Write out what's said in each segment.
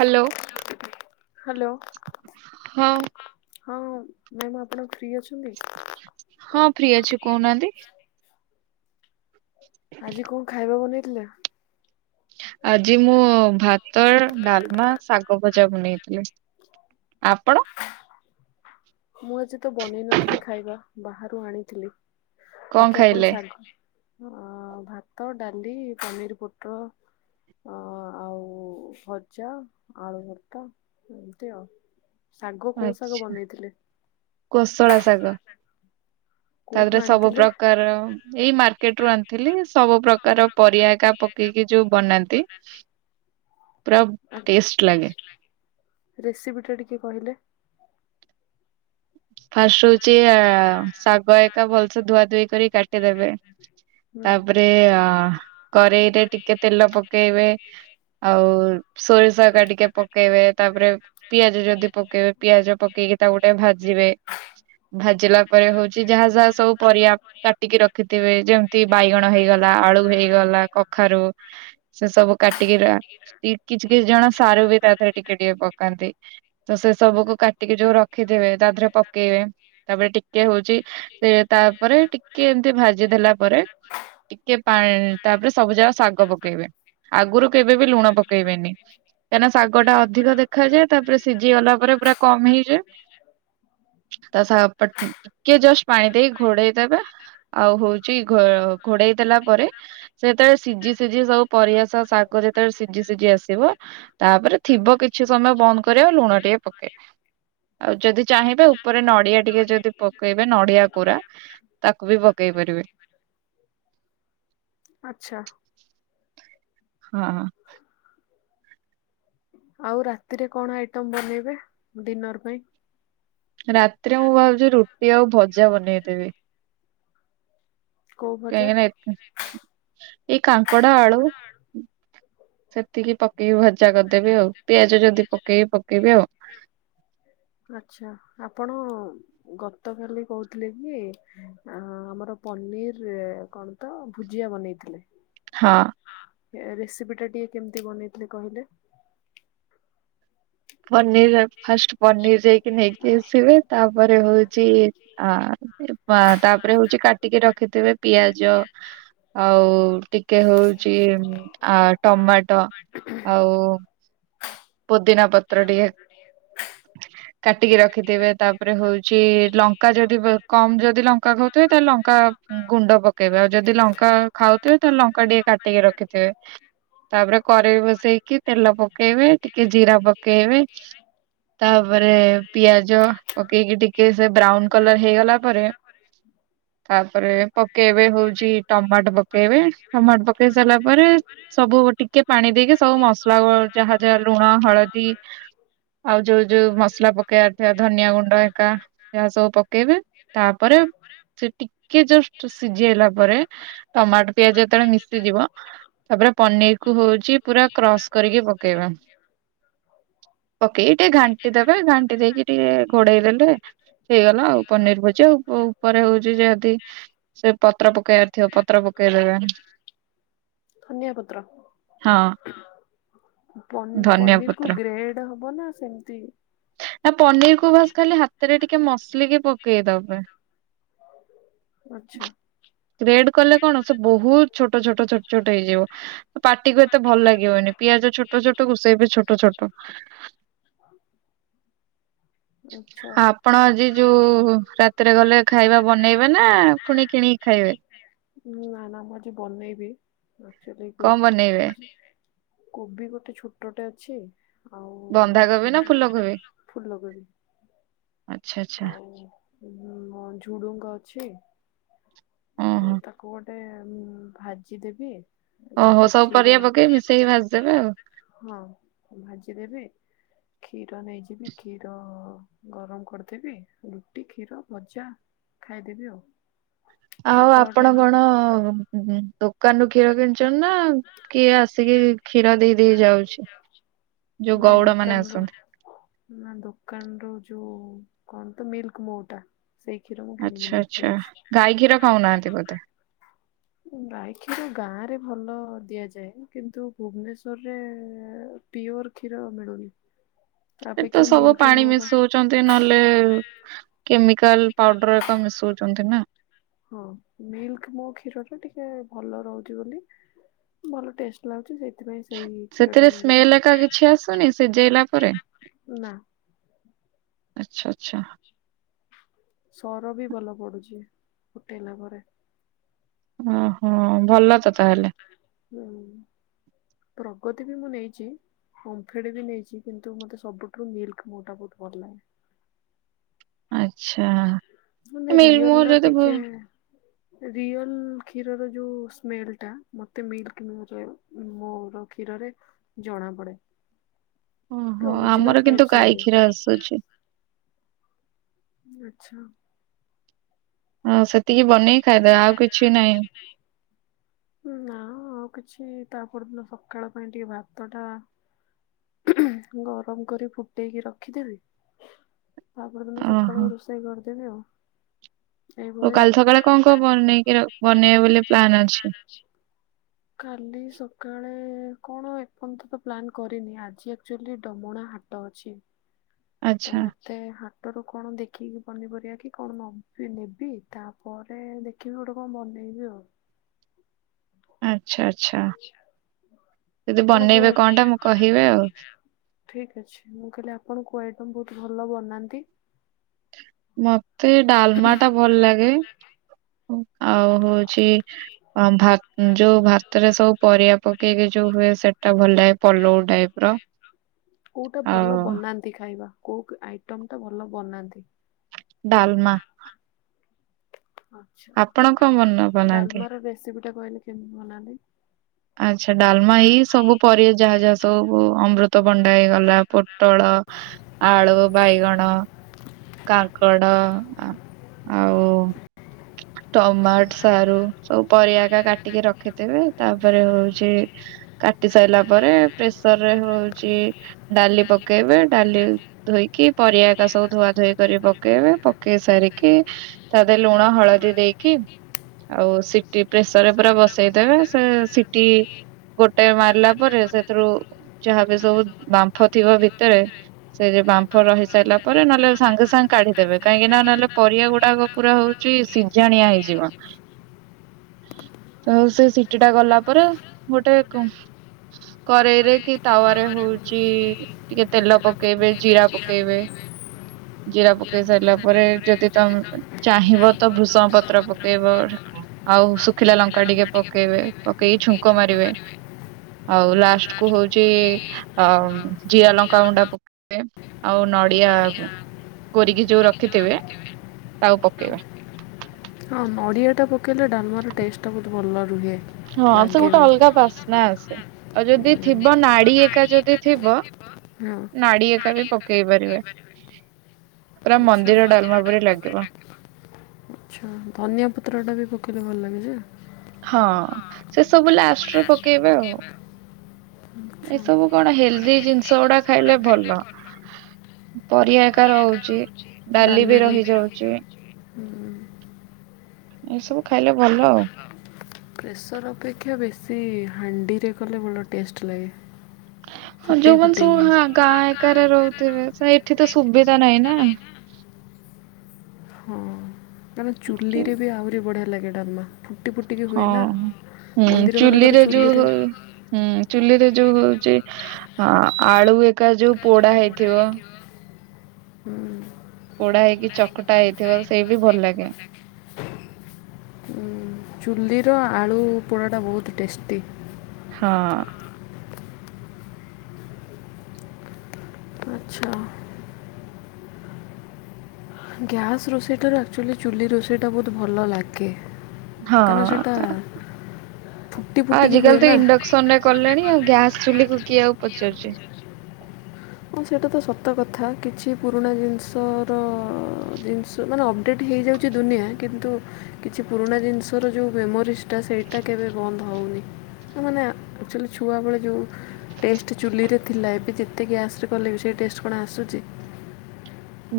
Hello hello ହଁ ହଁ ଉ ମ୍ୟାମ୍ ଆପଣ ଫ୍ରି ଅଛନ୍ତି? ହଁ ଫ୍ରି ଅଛି କହୁନାହାନ୍ତି। ଆଜି କଣ ଖାଇବା ବନେଇଥିଲେ? ଆଜି ମୁଁ ଭାତ, ଡାଲମା, ଶାଗ ଭଜା ବନେଇଥିଲି। ଆପଣ? ମୁଁ ଆଜି ତ ବନେଇ ନଥିଲି ଖାଇବା ବାହାରୁ ଆଣିଥିଲି। କଣ ବାକି ଆପଣ ଖାଇଲେ? ଶାଗ [inaudible] ଅ ଭାତ, ଡାଲି, ପନିର ପୋଟଳ ଅ ଆଉ ଭଜା, ଆଳୁଭର୍ତ୍ତା ଏମିତି ଆଉ ଶାଗ କୋଉ ଶାଗ ଆଚ୍ଛା ବନେଇଥିଲେ? କୋଉଠୁ ତାପରେ ସବୁ ଆଣିଥିଲେ? ପ୍ରକାର ଏଇ ମାର୍କେଟ ରୁ ଆଣିଥିଲି ସବୁ ପ୍ରକାର ପରିବା ଏକା ପକେଇକି ଯୋଉ ବନାନ୍ତି ପୁରା ଟେଷ୍ଟ ଲାଗେ। ରେସିପି ଟା ଟିକେ କହିଲେ? ଫାଷ୍ଟ ହଉଛି ଆ ଶାଗ ଏକା ଭଲସେ ଧୁଆ ଧୁଇ କରି କାଟିଦେବେ। ହୁଁ। କରେଇ ରେ ଟିକେ ତେଲ ପକେଇବେ। ଆଉ ସୋରିଷ ଏକା ଟିକେ ପକେଇବେ ତାପରେ ପିଆଜ ଯଦି ପକେଇବେ ପିଆଜ ପକେଇକି ତାକୁ ଗୋଟେ ଭାଜିବେ। ଭାଜିଲା ପରେ ହଉଛି ଯାହା ଯାହା ସବୁ ପରିବା କାଟିକି ରଖିଥିବେ ଯେମ ତି ବାଇଗଣ ହେଇଗଲା ଆଳୁ ହେଇଗଲା କଖାରୁ ସେ ସବୁ କାଟିକି ର କିଛି କିଛି ଜଣ ସାରୁ ବି ତା ରେ ଟିକେ ଟିକେ ପକାନ୍ତି ତ ସେ ସବୁ କାଟିକି ଯୋଉ ର ରଖିଥିବେ ତା ଦେହରେ ପକେଇବେ। ତାପରେ ଟିକେ ହଉଛି ସେ ତାପରେ ଟିକେ ଏମିତି ଭାଜି ଦେଲା ପରେ। ଟିକେ ପା ତାପରେ ସବୁ ଯାଗ ଶାଗ ପକେଇବେ। ଆଗରୁ କେବେ ବି ଲୁଣ ପକେଇବେନି। କାହିଁକିନା ଶାଗ ଟା ଅଧିକ ଦେଖାଯାଏ ତାପରେ ସିଝି ଗଲା ପରେ ପୁରା କମ ହେଇଯାଏ। ତା ସା ପା ଟିକେ ଜଷ୍ଟ ପାଣି ଦେଇ ଘୋଡେଇଦବେ ଆଉ ହଉଛି ଘ ଘୋଡେଇ ଦେଲା ପରେ ସେତେବେଳେ ସିଝି ସିଝି ସବୁ ପରିବା ସହ ଶାଗ ଯେତେବେଳେ ସିଝି ସିଝି ଆସିବ। ତାପରେ ଥିବ କିଛି ସମୟ ବନ୍ଦ କରିବ ଆଉ ଲୁଣ ଟିକେ ପକେଇବେ। ଆଉ ଯଦି ଚାହିଁବେ ଉପରେ ନ ନଡିଆ ଟିକେ ଯଦି ପକେଇବେ ନଡିଆ ପ ତାକୁ ବି ପକେଇପାରିବା [inaudible] ଆଚ୍ଛା। ହଁ। ଆଉ ରାତିରେ କଣ ଆଇଟମ ବନେଇବେ ଡିନର ପାଇଁ? ରାତିରେ ମୁଁ ଭାବୁଛି ରୁଟି ଆଉ ଭଜା ବନେଇଦେବି। କୋଉ ଭଜା? କାହିଁଙ୍କିନା ଏ ଏ କାଙ୍କଡ ଆଳୁ। ସେତିକି ପକେଇକି ଭଜା କରିଦେବି ଆଉ ପିଆଜ ଯଦି ପକେଇବି ପକେଇବି ଆଉ। ଆଛା ଆପଣ ଗତ କାଲି କହୁଥିଲି କି ଆମର ପନିରରେ କଣ ତ ଭୁଜିଆ ବନେଇଥିଲେ। ହଁ। ରେସିପି ଟା ଟିକେ କେମିତି ବନେଇଥିଲେ କହିଲେ? ପନିର ଫାଷ୍ଟ ପନିର ଯାଇକି ନେଇକି ଆସିବେ ତାପରେ ହଉଛି। ଆ ତାପରେ ହଉଛି କାଟିକି ରଖିଥିବେ ପିଆଜ। ଆଉ ଟିକେ ହଉଚି ଆ ଟମାଟୋ। ଆଉ ପୁଦିନା ପତ୍ର ଟିକେ। କାଟିକି ରଖିଥିବେ ତାପରେ ହଉଛି ଲଙ୍କା ଯଦି କ କମ ଯଦି ଲଙ୍କା ଖାଉଥିବେ ତାହେଲେ ଲଙ୍କା। ଗୁଣ୍ଡ ପକେଇବେ ଆଉ ଯଦି ଲଙ୍କା ଖାଉଥିବେ, ତାହେଲେ ଲଙ୍କା ଟିକେ କାଟିକି ରଖିଥିବେ। ତାପରେ କରେଇ ବସେଇକି ତେଲ ପକେଇବେ ଟିକେ ଜିରା ପକ ଜିରା ପକେଇବେ। ତାପରେ ପିଆଜ ପକେଇକି ଟିକେ ସେ ବ୍ରାଉନ କଲର ହେଇଗଲା ପରେ। ତାପରେ ପକେଇବେ, ହଉଛି ଟମାଟ ପକେଇବେ, ଟମାଟ ପକେଇ ସାରିଲା ପରେ ସବୁ ଗୋ ଟିକେ ପାଣି ଦେଇକି ସବୁ ମସଲା [unintelligible] ଯାହା ଯାହା ଲୁଣ, ହଳଦୀ। ଆଉ ଯୋଉ ଯୋଉ ମସଲା ପକ ପକେଇବାର ଥିବା ଧନିଆ ଗୁଣ୍ଡ ଏକା, ଏହା ସବୁ ପକେଇବେ ତାପରେ ସେଟି ଟିକେ ଜଷ୍ଟ ସିଝି ହେଲା ପରେ ଟମାଟୋ ପିଆଜ ଯେତେବେଳେ ମିଶିଯିବ, ତାପରେ ପନିର କୁ ହଉଛି ପୁରା କ୍ରସ୍ କରିକି ପକେଇବା। ପକେଇକି ଟିକେ ଘାଣ୍ଟି ଦେବେ, ଘାଣ୍ଟି ଦେଇକି। ଟିକେ ଘୋଡେଇ ଦେଲେ ହେଇଗଲା ଆଉ ପନିର ଭଜା ଆଉ ଉପରେ ହଉଛି ଯଦି ସେ ପତ୍ର ପକେଇବାର ଥିବ ପତ୍ର ପକେଇ ଦେବେ। ଧନୀଆ ପତ୍ର, ହଁ। ପନ୍ ଧନିଆ ପନିରକୁ ପତ୍ର ଗ୍ରେଡ ହବ ନା ସେମତି? ନା ପନିର କୁ ଭସ ଖାଲି ହାତରେ ଟିକେ ମସଲିକି ପକେଇଦବେ। ଆଛା। ରେଡ କଲେ କଣ ସେ ବହୁତ ଛୋଟ, ଛୋଟ, ଛୋଟ, ଛୋଟ ହେଇଯିବ। ପାଟିକୁ ଏତେ ଭଲ ଲାଗିବନି, ପିଆଜ ଛୋଟ ଛୋଟ ରୋଷେଇ ବି ଛୋଟ ଛୋଟ। ହଁ? ଆ ଆପଣ ଆଜି ଯୋଉ ରାତିରେ ଗଲେ ଖାଇବା ବନେଇବେ ନା ପୁଣି କିଣି ଖାଇବେ? ମୁଁ ଆନା ମୁଁ ଆଜି ବନେଇବି [unintelligible] ହଁ କଣ ବନେଇବେ ବାନେଇବେ। କୋବି ଗୋଟେ ଛୋଟଟେ ଅଛି ଆଉ ବନ୍ଧାକୋବି ନା ଫୁଲକୋବି, ଫୁଲକୋବି। ଆଚ୍ଛା ଆଚ୍ଛା ଆଉ [unintelligible] ଝୁଡୁଙ୍ଗ ଅଛି? ଓହୋ ଆଉ ତାକୁ ଗୋଟେ ଭାଜି ଦେବି। ଓହୋ, ସବୁ ପରିବା ପକେଇ ମିଶେଇ ଭାଜିଦେବେ ଆଉ। ହଁ, ଭାଜିଦେବେ? କ୍ଷୀର ନେଇଯିବି, କ୍ଷୀର ଗରମ କରିଦେବି ରୁଟି କ୍ଷୀର ଭଜା? ଖାଇଦେବି ଆଉ। ଆଉ ସକାଳ ଆପଣ ଟାଇମ କଣ ଦୋ ଦୋକାନରୁ କ୍ଷୀର କିଣିଛ ନା କିଏ ଆସିକି କ୍ଷୀର ଦେଇଦେଇ ଯାଉଛି? ଯୋଉ ନାଇଁ ଗଉଡ ମାନେ ଦୋକାନରୁ ଆସନ୍ତି। ନା ଦୋକାନ ର ଯୋଉ କଣ ତ ମିଲ୍କ ମଉଟା? ସେଇ କ୍ଷୀର ମୁଁ କିଣିକି ନେଇକି ଯାଉଛି, ଗାଈ କ୍ଷୀର। ଦେବତା ଗଈ କ୍ଷୀର ଗାଁରେ ଭଲ ଦିଆଯାଏ, କିନ୍ତୁ ଭୁବନେଶ୍ଵରରେ? ପିଓର ଖୀର ମିଳୁନି। ତା ଏତ ଅପେକ୍ଷା ସବୁ ମିଲ୍କ ପାଣି ମୋର ମିଶଉଛନ। ରେ ନହେଲେ କେମିକାଲ ପାଉଡର ଏକ ମିଶଉଛନ୍ତି ନା? ହଁ ମିଲ୍କ ମୋ କ୍ଷୀରରେ ଟିକେ ଭଲ ରହୁଛି ବୋଲି ଭଲ ଟେଷ୍ଟ। ଲାଗୁଛି ସେଥିପାଇଁ ସେଇ କ୍ଷୀର ଟା ସେଥିରେ ସ୍ମେଲ ଏକା କିଛି ଆସୁନି ସିଝେଇଲା ପରେ? [unintelligible] ନା। ଆଚ୍ଛା, ଆଚ୍ଛା। ସର ବି ଭଲ ପଡୁଛି ଫୁଟେଇଲା ପରେ। ଓହୋ ଭଲ। ଭଲ ତ ତାହେଲେ ହୁଁ ପ୍ରଗତି ବି ମୁଁ ନେଇଚି। ଓମ୍ଫେଡ୍ ବି ନେଇଚି କିନ୍ତୁ ମତେ ସବୁଠୁ ମିଲ୍ ମୋ ଟା ବହୁତ୍ ଭଲ ଲାଗେ। ଆଚ୍ଛା। ମାନେ ମିଲ୍ ରିୟଲ୍ ମୁଁ ର ଯଦି ଭୁ ଟିକେ ରିଅଲ କ୍ଷୀରର ଯୋଉ ସ୍ମେଲ୍ ଟା ମତେ ମିଲକ୍ ମୁଁ ମୋର କ୍ଷୀରରେ ଜଣା ପଡେ ଓହୋ ଆମର ଅଜିନାଲ୍ କିନ୍ତୁ ଟାଇପସ୍ ଗାଈ ଲାଗେ। କ୍ଷୀର ଆସୁଛି। ଉ ଆଚ୍ଛା। ହଁ ସେତିକି ବନେଇ ଖାଇଦେ ଆଉ କିଛି ନାହିଁ। ଉଁ ନାଁ ଆଉ କିଛି ତା ପରଦିନ ସକାଳ ପାଇଁ ଟିକେ ଭାତଟା ଗରମ କରି ଫୁଟେଇକି ରଖିଦେବି ତାପରଦିନ ଓହୋ। ସକାଳୁରୁଷ ସେଇ କରିଦେବି ଆଉ। ଓ ଏଇଭଳି ଆଉ। କାଲି ସକାଳେ କଣ କଣ ବନେଇକି ର ବନେଇବେ ବୋଲି ପ୍ଲାନ୍ ଅଛି? କାଲି ସକାଳେ କଣ ଏପର୍ଯ୍ୟନ୍ତ ତ ପ୍ଲାନ୍ କରିନି ଆଜି ଆକ୍ଚୋଲି ଡମଣା ହାଟ ଟ ଅଛି ତମ ଆଚ୍ଛା ମତେ ହାଟରୁ କଣ ଦେଖିକି ପନିପରିବା କି କଣ ନବି ନେବି ତାପରେ ଦେ କିଏ ଗୋଟେ କଣ ବନେଇବି ଆଉ। ଆଚ୍ଛା ଆଚ୍ଛା ଯଦି ଆପଣ କୋଉ ବନେଇବେ ଆଇ କଣ ଟା ମୁଁ କହିବେ ଆଉ। ଠିକ୍ ଅଛି ମୁଁ କହିଲି ଆପଣ କୋଉ ଆଇଟମ୍ ବହୁତ୍ ଭଲ ବନାନ୍ତି? ମତେ ଡାଲମା ଟା ଭଲ ଲାଗେ ଆଉ ହଉଛି ଭା ଯୋଉ ଭାତରେ ସବୁ ପରିବା ପକେଇକି ଯୋଉ ହୁଏ ସେଟା ଭଲ ଲାଗେ ପଲଉ ଟାଇପ୍ ର। କୋଉଟା ଭଲ ଆଉ ବନାନ୍ତି ଖାଇବା କୋଉ ଆଇଟମ୍ ଟା ଭଲ ବନାନ୍ତି? ଡାଲମା। ଆପଣ କଣ ମନ ଆଚ୍ଛା ବନାନ୍ତି? ଡାଲମାର ରେସିପି ଟା କହିଲେ କେମିତି ବନାନ୍ତି? ଆଚ୍ଛା ଡାଲମା ଏଇ ସବୁ ପରିବା ଯାହା ଯାହା ସବୁ ଅମୃତ ବଣ୍ଡା ହେଇଗଲା ପୋଟଳ ଆଳୁ, ବାଇଗଣ, କାଙ୍କଡ଼ ଆ ଆଉ ଟମାଟ୍, ସାରୁ ସବୁ ପରିବା ଏକା କାଟିକି ରଖିଦେବେ ତା ହଉଚି କାଟି ସାରିଲା ପରେ ପ୍ରେସର ରେ ହଉଚି ଡାଲି ପକେଇବେ ଡାଲି ଧୋଇକି ପରିବା ଏକା ସବୁ ଧୁଆ ଧୋଇ କରି ପକେଇବେ ପ ପକେଇ ସାରିକି ତା ଲୁଣ ହଳଦୀ ଦେଇକି ଆଉ ସିଟି ପ୍ରେସରରେ ପୁରା ବସେଇଦେବେ ସେ ସିଟି ଗୋଟେ ମାରିଲା ପରେ ସେଥିରୁ ଯାହାବି ସବୁ ବାମ୍ଫ ଥିବ ଭିତରେ ସେ ଯୋଉ ବାମ୍ଫ ରହିସାରିଲା ପରେ ନହେଲେ ସାଙ୍ଗେ ସାଙ୍ଗେ କାଢିଦେବେ କାହିଁକି ନାଁ ନହେଲେ ପରିବା ଗୁଡାକ ପୁରା ହଉଚି ସିଜାଣିଆ ହେଇଯିବ ତଉ ସେ ସିଟିଟା ଗଲା ରେ ଗୋଟେ କୁ କରେଇରେ କି ତାୱାରେ ହଉଚି ଟିକେ ତେଲ ପକେଇବେ ଜିରା ପକେଇବେ [unintelligible] ଜିରା ପକେଇ ସାରିଲା ପରେ ଯଦି ତମେ ଚାହିଁବ ତ ଭୃଷଙ୍ଗ ପତ୍ର ପକେଇବ ଆଉ ଶୁଖିଲା ଲଙ୍କା ଟିକେ ପକେଇବେ। କେଇ ଛୁଙ୍କ ମାରିବେ। ଆଉ ଲାଷ୍ଟ୍ କୁ ହଉଚି ଅ ଜିରା ଲଙ୍କା ଗୁଣ୍ଡା ପ ଆଉ ନଡିଆ କୋରିକି ଯୋଉ ରଖିଥିବେ ତାକୁ ପକେଇବେ। ହଁ ନଡ଼ିଆ ଟା ପକେଇଲେ ଡାଲମା ର ଟେଷ୍ଟ୍ ଟା ବହୁତ୍ ଭଲ ରୁହେ। ଗୋଟେ ଅଲଗା ଯଦି ଥିବ ନାଡି ଏକା ଯଦି ଥିବ। ହଁ। ନାଡି ଏକା ବି ପକେଇ ପାରିବେ ହେଇପାରିବନି ସେ ମନ୍ଦିର ଡାଲମା ପରି ଲାଗିବ। ଆଚ୍ଛା ଧନିଆ ପତ୍ରଟା ବି ପକେଇଲେ ଭଲ ଲାଗେ ଯେ। ହଁ ସେ ସବୁ ଲାଷ୍ଟେରେ ପକେଇବେ ଆଉ। ତମେ କଣ ହେଲ୍ଦି ଜିନିଷ ଗୁଡା ଖାଇଲେ ଭଲ? ପରିବା ପରିହା ଏକା ରହୁଛି। ରହୁଛି ବାଲି ବି ରହିଯାଉଛି ହୁଁ। ଏଇ ସବୁ ଖାଇଲେ ଭ ଖାଇଲେ ଭଲ ଆଉ। ପ୍ରେସର୍ ଅପେକ୍ଷା ବେଶୀ ହାଣ୍ଡିରେ କଲେ ଭଲ ଟେଷ୍ଟ୍ ଲାଗେ। ହଁ ଫୁଟେଇ ଯୋଉମାନେ ଫୁଟେଇ ସବୁ ହଁ ଆ କର ଏକାରେ ଗାଁ ରହୁଥିବେ ସେ ଏଠି ଏରିଆରେ ତ ସୁବିଧା ନାହିଁ ନା ହଁ କାରଣ କି ଚୁଲିରେ ବି ଆହୁରି ବଢ଼ିଆ ଲାଗେ ଡାଲମା। ଫୁଟି ଫୁଟିକି ହୁଏ ହଁ। ନା ମନ୍ଦିର ମାନଙ୍କର ଚୁଲିରେ ଯୋଉ ହୁଁ ଚୁଲିରେ ଯୋଉ ହଉଛି ହଁ ହୁଁ, ଆଳୁ ହେରିକା ଯୋଉ ପୋଡା ହେଇଥିବ? ପୋଡା ହେଇକି ଚକଟା ହେଇଥିବ ସେଇଟି ଭଲ ଲାଗେ। ଚୁଲିର ଆଳୁ ପୋଡ଼ାଟା ବହୁତ୍ ଟେଷ୍ଟି। ହଁ। ଆଛା। ଗ୍ୟାସ୍ ରୋଷେଇଠାରୁ ଆକ୍ଚୁଆଲି ଚୁଲି ରୋଷେଇଟା ବହୁତ ଭଲ ଲାଗେ। ଓକେ କାରଣ ହଁ ସେଟା? ଫୁଟି ଫୁଟି କି ଆଜିକାଲି ତ ହୁଏନା ଇଣ୍ଡକ୍ସନ ରେ ଇଣ୍ଡାକ୍ସନରେ ଆଉ କଲେଣି ଗ୍ୟାସ ଗ୍ୟାସ୍ ଚୁଲିକୁ ଚୁଲା କୁ ଆଉ କିଏ ପଚାରୁଛି? ହଁ ସେଟା ତ ସତ କଥା କିଛି ପୁରୁଣା ଜିନିଷ ର ଜିନିଷ ମାନେ ଅପଡ଼େଟ୍ ହେଇଯାଉଛି ଦୁନିଆଁ କିନ୍ତୁ କିଛି ପୁରୁଣା ଜିନିଷର ଯେଉଁ ମେମୋରିସ୍? ଟା ସେଇଟା କେବେ ବନ୍ଦ ହଉନି? ମାନେ ଆକ୍ଚୁଆଲି ଛୁଆଁବେଳେ ଯେଉଁ ଟେଷ୍ଟ୍ ଚୁଲିରେ ଥିଲା ଏବେ ଯେତେ ଗ୍ୟାସ୍ ରେ କଲେ ବି ସେ ଟେଷ୍ଟ୍ କଣ ଆସୁଛି?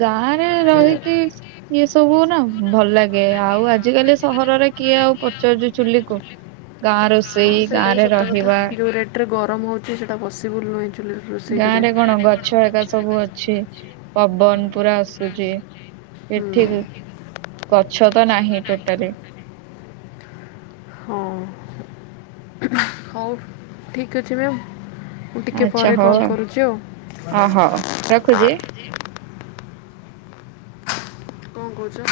ଗାଁ ରେ ରହିକି ଇଏ ସବୁ ହୁନା ଭଲ ଲାଗେ ଆଉ ଆଜିିକାଲି ସହରରେ କିଏ ଆଉ ପଚାରୁଚି ଚୁଲିକୁ? ଗାଁ ରୋଷେଇ ଗାଁ ରେ ରହିବା। ଏରେ ଗରମ ହେଉଛି ସେଇଟା ପସିବୁଲ୍ ନୁହେଁ ଚୁଲିରେ। ରୋଷେଇ ଗାଁ କରିବା। ରେ କଣ ଗଛ ହେଗା ସବୁ ଅଛି। ପବନ ପୁରା ଆସୁଛି ହୁଁ ଏଠିକି ଏମିତି ଗଛ ତ ନାହିଁ ଟୋଟାଲି। ହଁ ହଉ ଠିକ ଅଛି ମ୍ୟାମ୍। ମୁଁ ଟିକେ ଆଚ୍ଛା ପରେ କଲ୍ ହଉ କରୁଛି ଆଉ ଆ ହଉ ରଖୁଛି। କଣ କହୁଛ?